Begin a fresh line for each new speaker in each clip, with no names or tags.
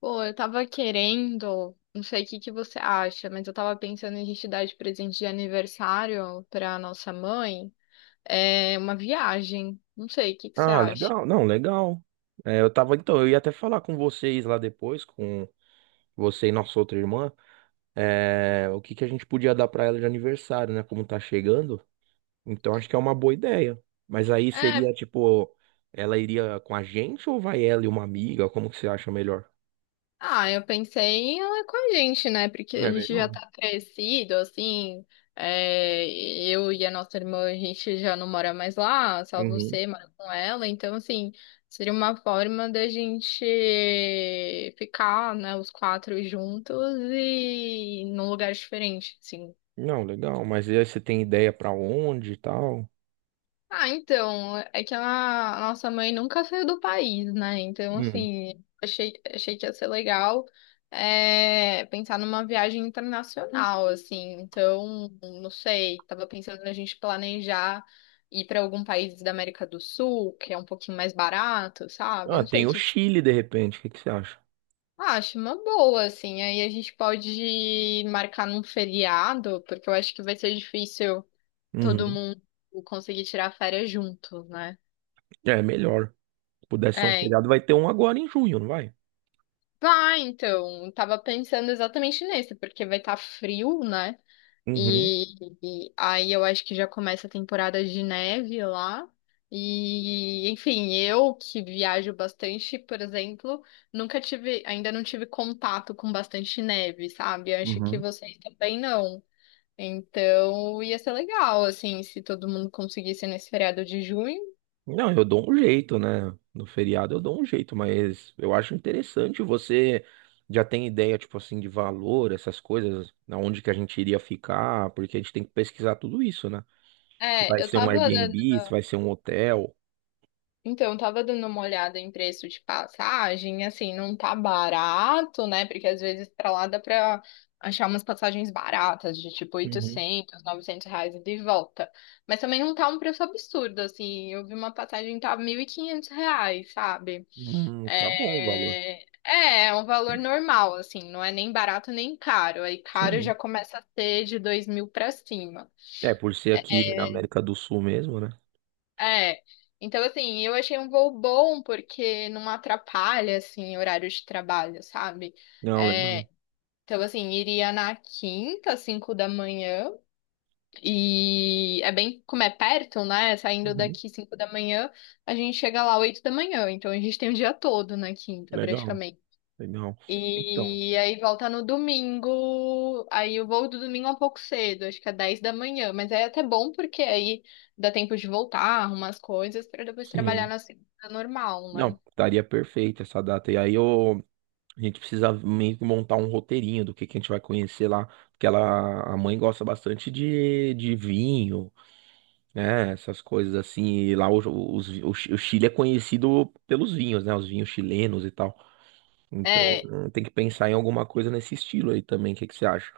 Pô, eu tava querendo, não sei o que que você acha, mas eu tava pensando em a gente dar de presente de aniversário pra nossa mãe, é uma viagem. Não sei, o que que você
Ah,
acha?
legal. Não, legal. É, então, eu ia até falar com vocês lá depois, com você e nossa outra irmã, o que que a gente podia dar pra ela de aniversário, né? Como tá chegando. Então acho que é uma boa ideia. Mas aí
É,
seria tipo, ela iria com a gente ou vai ela e uma amiga? Como que você acha melhor?
ah, eu pensei em ela com a gente, né? Porque a
É
gente já
melhor.
tá crescido, assim. Eu e a nossa irmã, a gente já não mora mais lá, só
Uhum.
você mora com ela. Então, assim, seria uma forma da gente ficar, né, os quatro juntos e num lugar diferente, assim.
Não, legal. Mas e aí você tem ideia pra onde e tal?
Ah, então, é que a nossa mãe nunca saiu do país, né? Então,
Hum.
assim, achei que ia ser legal, pensar numa viagem internacional, assim. Então, não sei, tava pensando na gente planejar ir para algum país da América do Sul, que é um pouquinho mais barato, sabe?
Ah,
Não sei
tem
o
o
que que você
Chile de repente. O que que você acha?
acha, uma boa, assim. Aí a gente pode marcar num feriado, porque eu acho que vai ser difícil todo
Uhum.
mundo conseguir tirar férias juntos, né?
É melhor. Se pudesse ser um
É,
feriado, vai ter um agora em junho, não vai?
ah, então, tava pensando exatamente nesse, porque vai estar frio, né?
Uhum.
E aí eu acho que já começa a temporada de neve lá. E, enfim, eu que viajo bastante, por exemplo, nunca tive, ainda não tive contato com bastante neve, sabe? Eu acho que
Uhum.
vocês também não. Então, ia ser legal, assim, se todo mundo conseguisse nesse feriado de junho.
Não, eu dou um jeito, né? No feriado eu dou um jeito, mas eu acho interessante você já tem ideia, tipo assim, de valor, essas coisas, aonde que a gente iria ficar, porque a gente tem que pesquisar tudo isso, né? Se
É,
vai
eu
ser um
tava
Airbnb, se vai ser um hotel.
então, eu tava dando uma olhada em preço de passagem, assim, não tá barato, né? Porque às vezes pra lá dá pra achar umas passagens baratas, de tipo
Uhum.
800, 900 reais ida e de volta. Mas também não tá um preço absurdo, assim. Eu vi uma passagem que tava 1.500 reais, sabe?
Tá bom o valor.
É um valor normal, assim, não é nem barato nem caro. Aí caro já
Sim.
começa a ser de 2.000 pra cima.
É, por ser aqui na América do Sul mesmo, né?
É. Então, assim, eu achei um voo bom porque não atrapalha, assim, horário de trabalho, sabe?
Não, legal.
É, então, assim, iria na quinta, às 5 da manhã, e é bem como é perto, né? Saindo
Uhum.
daqui 5 da manhã, a gente chega lá 8 da manhã, então a gente tem o dia todo na quinta,
Legal, legal. Então,
e aí volta no domingo. Aí o voo do domingo é um pouco cedo, acho que é 10 da manhã. Mas é até bom porque aí dá tempo de voltar, arrumar as coisas, para depois trabalhar
sim.
na segunda normal,
Não,
né?
estaria perfeito essa data. E aí eu A gente precisa meio que montar um roteirinho do que a gente vai conhecer lá. Porque ela, a mãe gosta bastante de vinho, né? Essas coisas assim. E lá o Chile é conhecido pelos vinhos, né? Os vinhos chilenos e tal. Então
É,
tem que pensar em alguma coisa nesse estilo aí também. O que, que você acha?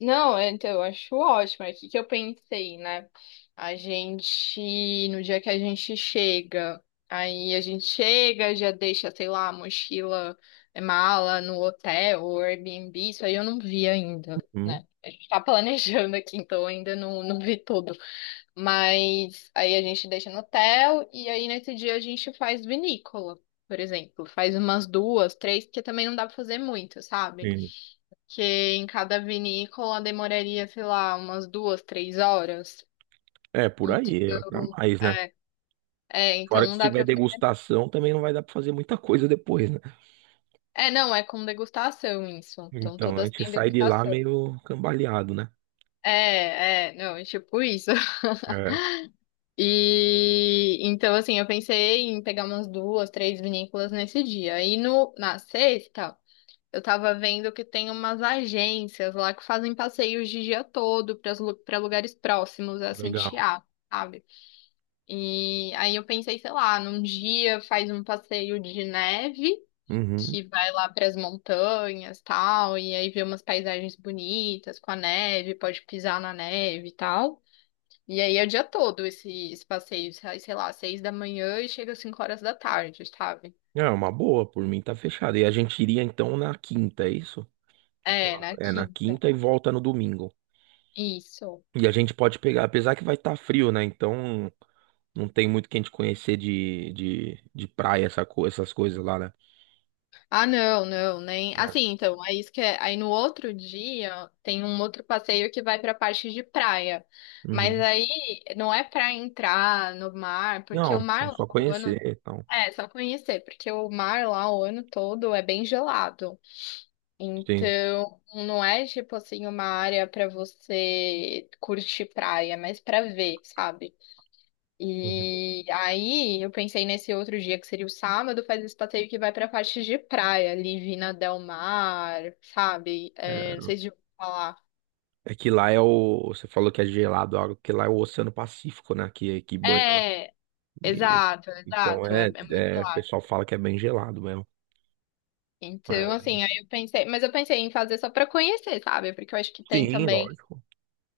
não, então, eu acho ótimo. É o que que eu pensei, né? No dia que a gente chega, aí a gente chega, já deixa, sei lá, a mochila, mala no hotel ou Airbnb, isso aí eu não vi ainda,
Hum,
né? A gente tá planejando aqui, então ainda não, não vi tudo. Mas aí a gente deixa no hotel e aí nesse dia a gente faz vinícola, por exemplo. Faz umas duas, três, porque também não dá pra fazer muito, sabe?
sim.
Que em cada vinícola demoraria, sei lá, umas duas, três horas.
É, por aí, é pra
Então,
mais, né? Fora que
não
se
dá
tiver
pra fazer.
degustação, também não vai dar pra fazer muita coisa depois, né?
É, não, é com degustação isso. Então
Então a
todas
gente
têm
sai de lá
degustação.
meio cambaleado, né?
É, não, é tipo isso.
É,
E então, assim, eu pensei em pegar umas duas, três vinícolas nesse dia. E no, na sexta, eu tava vendo que tem umas agências lá que fazem passeios de dia todo para lugares próximos a
legal.
Santiago, sabe? E aí eu pensei, sei lá, num dia faz um passeio de neve,
Uhum.
que vai lá para as montanhas, tal, e aí vê umas paisagens bonitas com a neve, pode pisar na neve e tal. E aí é o dia todo esse passeio, sai, sei lá, 6 da manhã e chega às 5 horas da tarde, sabe?
É uma boa, por mim tá fechado. E a gente iria então na quinta, é isso?
É, na
É na
quinta.
quinta e volta no domingo.
Isso.
E a gente pode pegar, apesar que vai estar frio, né? Então não tem muito que a gente conhecer de praia, essas coisas lá, né?
Ah, não, não, nem.
É.
Assim, então, é isso que é. Aí no outro dia tem um outro passeio que vai pra parte de praia. Mas
Uhum.
aí não é pra entrar no mar, porque
Não,
o mar
é
lá
só
o
conhecer,
ano.
então.
É, só conhecer, porque o mar lá o ano todo é bem gelado.
Sim.
Então, não é tipo assim uma área pra você curtir praia, mas pra ver, sabe?
Uhum.
E aí eu pensei nesse outro dia que seria o sábado, faz esse passeio que vai pra parte de praia, ali Vina Del Mar, sabe?
É,
É, não sei se eu vou falar.
é que lá é o. Você falou que é gelado, a água, porque lá é o Oceano Pacífico, né? Que banha lá.
É,
E-
exato,
então
exato, é,
é,
é muito
é. O
lá.
pessoal fala que é bem gelado mesmo.
Então,
É.
assim, aí eu pensei, mas eu pensei em fazer só pra conhecer, sabe? Porque eu acho que tem
Sim,
também.
lógico.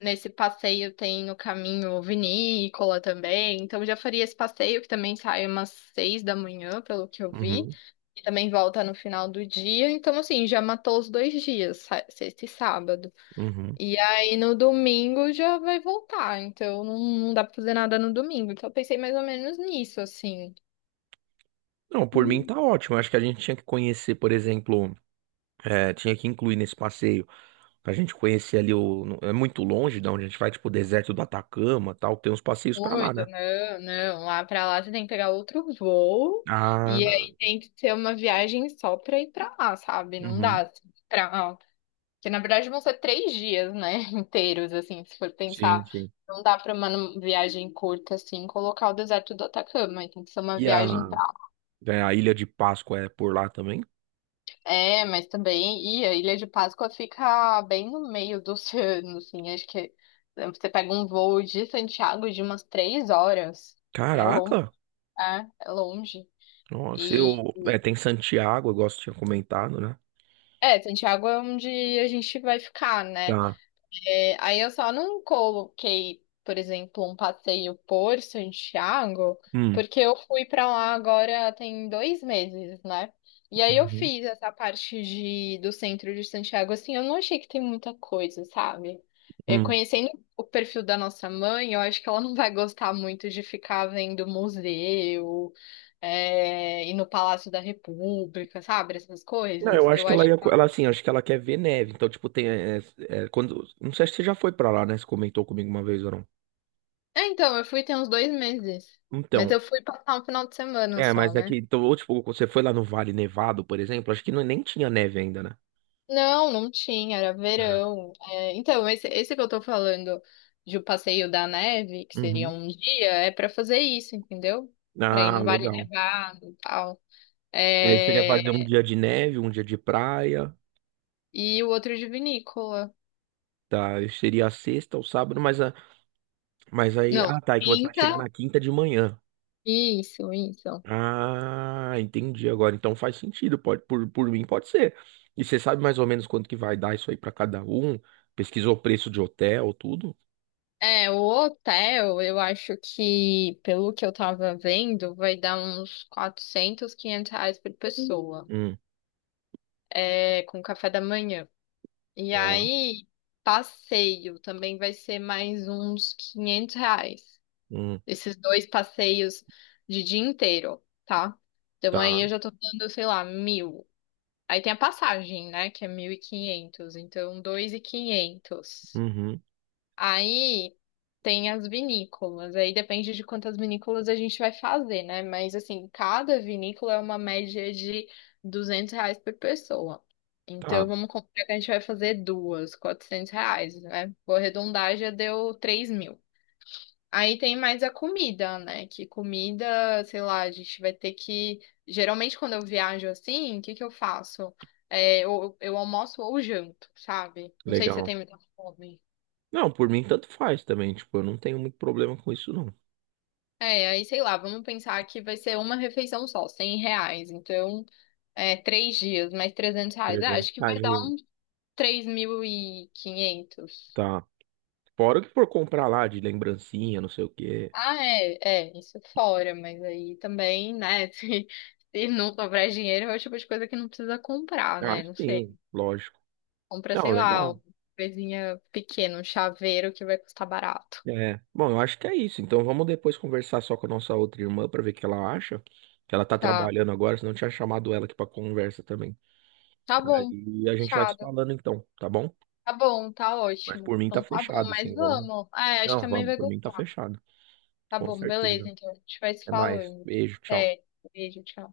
Nesse passeio tem o caminho vinícola também, então já faria esse passeio que também sai umas 6 da manhã, pelo que eu vi,
Uhum.
e também volta no final do dia, então assim, já matou os dois dias, sexta e sábado.
Uhum.
E aí no domingo já vai voltar, então não, não dá pra fazer nada no domingo, então eu pensei mais ou menos nisso, assim.
Não, por mim tá ótimo. Eu acho que a gente tinha que conhecer, por exemplo, tinha que incluir nesse passeio pra gente conhecer ali o. no- É muito longe da onde a gente vai, tipo, o deserto do Atacama, tal. Tem uns passeios pra lá,
Muito,
né?
não, não. Lá pra lá você tem que pegar outro voo. E
Ah,
aí tem que ser uma viagem só pra ir pra lá, sabe? Não dá
uhum.
assim, pra que na verdade vão ser 3 dias, né? Inteiros, assim, se for pensar.
Sim, sim.
Não dá pra uma viagem curta, assim, colocar o deserto do Atacama. Tem que ser uma
E a,
viagem pra.
é, a Ilha de Páscoa é por lá também?
É, mas também. E a Ilha de Páscoa fica bem no meio do oceano, assim. Acho que você pega um voo de Santiago de umas 3 horas, assim. É longo.
Caraca!
É, é longe.
Nossa,
E.
eu. Tem Santiago, eu gosto de tinha comentado, né?
É, Santiago é onde a gente vai ficar, né?
Tá.
É, aí eu só não coloquei, por exemplo, um passeio por Santiago,
Hum.
porque eu fui pra lá agora tem 2 meses, né? E aí eu
Uhum.
fiz essa parte do centro de Santiago, assim, eu não achei que tem muita coisa, sabe? É,
Hum.
conhecendo o perfil da nossa mãe, eu acho que ela não vai gostar muito de ficar vendo museu, ir no Palácio da República, sabe? Essas
Não,
coisas.
eu acho
Eu
que ela
acho.
ia, ela assim, acho que ela quer ver neve. Então, tipo, tem quando, não sei se você já foi pra lá, né? Você comentou comigo uma vez ou não.
É, então, eu fui tem uns 2 meses. Mas
Então,
eu fui passar um final de semana só,
mas é que
né?
então, ou tipo, você foi lá no Vale Nevado, por exemplo, acho que não, nem tinha neve ainda, né?
Não, não tinha, era
É.
verão. É, então, esse que eu tô falando de o passeio da neve, que seria
Uhum.
um dia, é pra fazer isso, entendeu? Pra ir
Ah,
no Vale
legal.
Nevado e tal.
E aí você quer fazer um
É,
dia de neve, um dia de praia,
e o outro de vinícola.
tá? Seria a sexta ou sábado, mas aí,
Não,
ah, tá, é que você vai chegar
quinta.
na quinta de manhã.
Isso, isso.
Ah, entendi agora. Então faz sentido, por mim pode ser. E você sabe mais ou menos quanto que vai dar isso aí pra cada um? Pesquisou o preço de hotel, tudo?
É, o hotel, eu acho que, pelo que eu tava vendo, vai dar uns 400, 500 reais por pessoa.
Hum,
É, com café da manhã. E
tá.
aí, passeio também vai ser mais uns 500 reais.
Hum,
Esses dois passeios de dia inteiro, tá? Então aí
tá.
eu já tô dando, sei lá, 1.000. Aí tem a passagem, né, que é 1.500, então 2.500.
Uhum,
Aí tem as vinícolas, aí depende de quantas vinícolas a gente vai fazer, né? Mas assim, cada vinícola é uma média de 200 reais por pessoa.
tá.
Então vamos comprar que a gente vai fazer duas, 400 reais, né? Vou arredondar, já deu 3.000. Aí tem mais a comida, né? Que comida, sei lá, a gente vai ter que. Geralmente quando eu viajo assim, o que que eu faço? É, eu almoço ou janto, sabe? Não sei se você
Legal.
tem muita fome.
Não, por mim tanto faz também, tipo, eu não tenho muito problema com isso não.
É, aí sei lá, vamos pensar que vai ser uma refeição só, 100 reais. Então, 3 dias, mais 300 reais. Ah,
Trezentos.
acho que vai
reais.
dar uns 3.500.
Tá. Fora o que for comprar lá de lembrancinha, não sei o quê.
Ah, isso fora, mas aí também, né, se, não sobrar dinheiro, é o tipo de coisa que não precisa comprar,
Ah,
né? Não
sim,
sei.
lógico.
Compra,
Não,
sei lá,
legal.
uma coisinha pequena, um chaveiro que vai custar barato.
É. Bom, eu acho que é isso. Então vamos depois conversar só com a nossa outra irmã para ver o que ela acha. Que ela tá
Tá,
trabalhando agora, senão eu tinha chamado ela aqui para conversa também.
tá bom.
Aí a gente vai se
Fechado.
falando então, tá bom?
Tá bom, tá
Mas
ótimo.
por mim tá
Então tá bom,
fechado,
mas
sim, vamos.
vamos. É, acho que
Não,
a mãe
vamos,
vai
por mim tá
gostar.
fechado.
Tá
Com
bom, beleza,
certeza.
então. A gente vai se
Até mais.
falando.
Beijo, tchau.
Até. Beijo, tchau.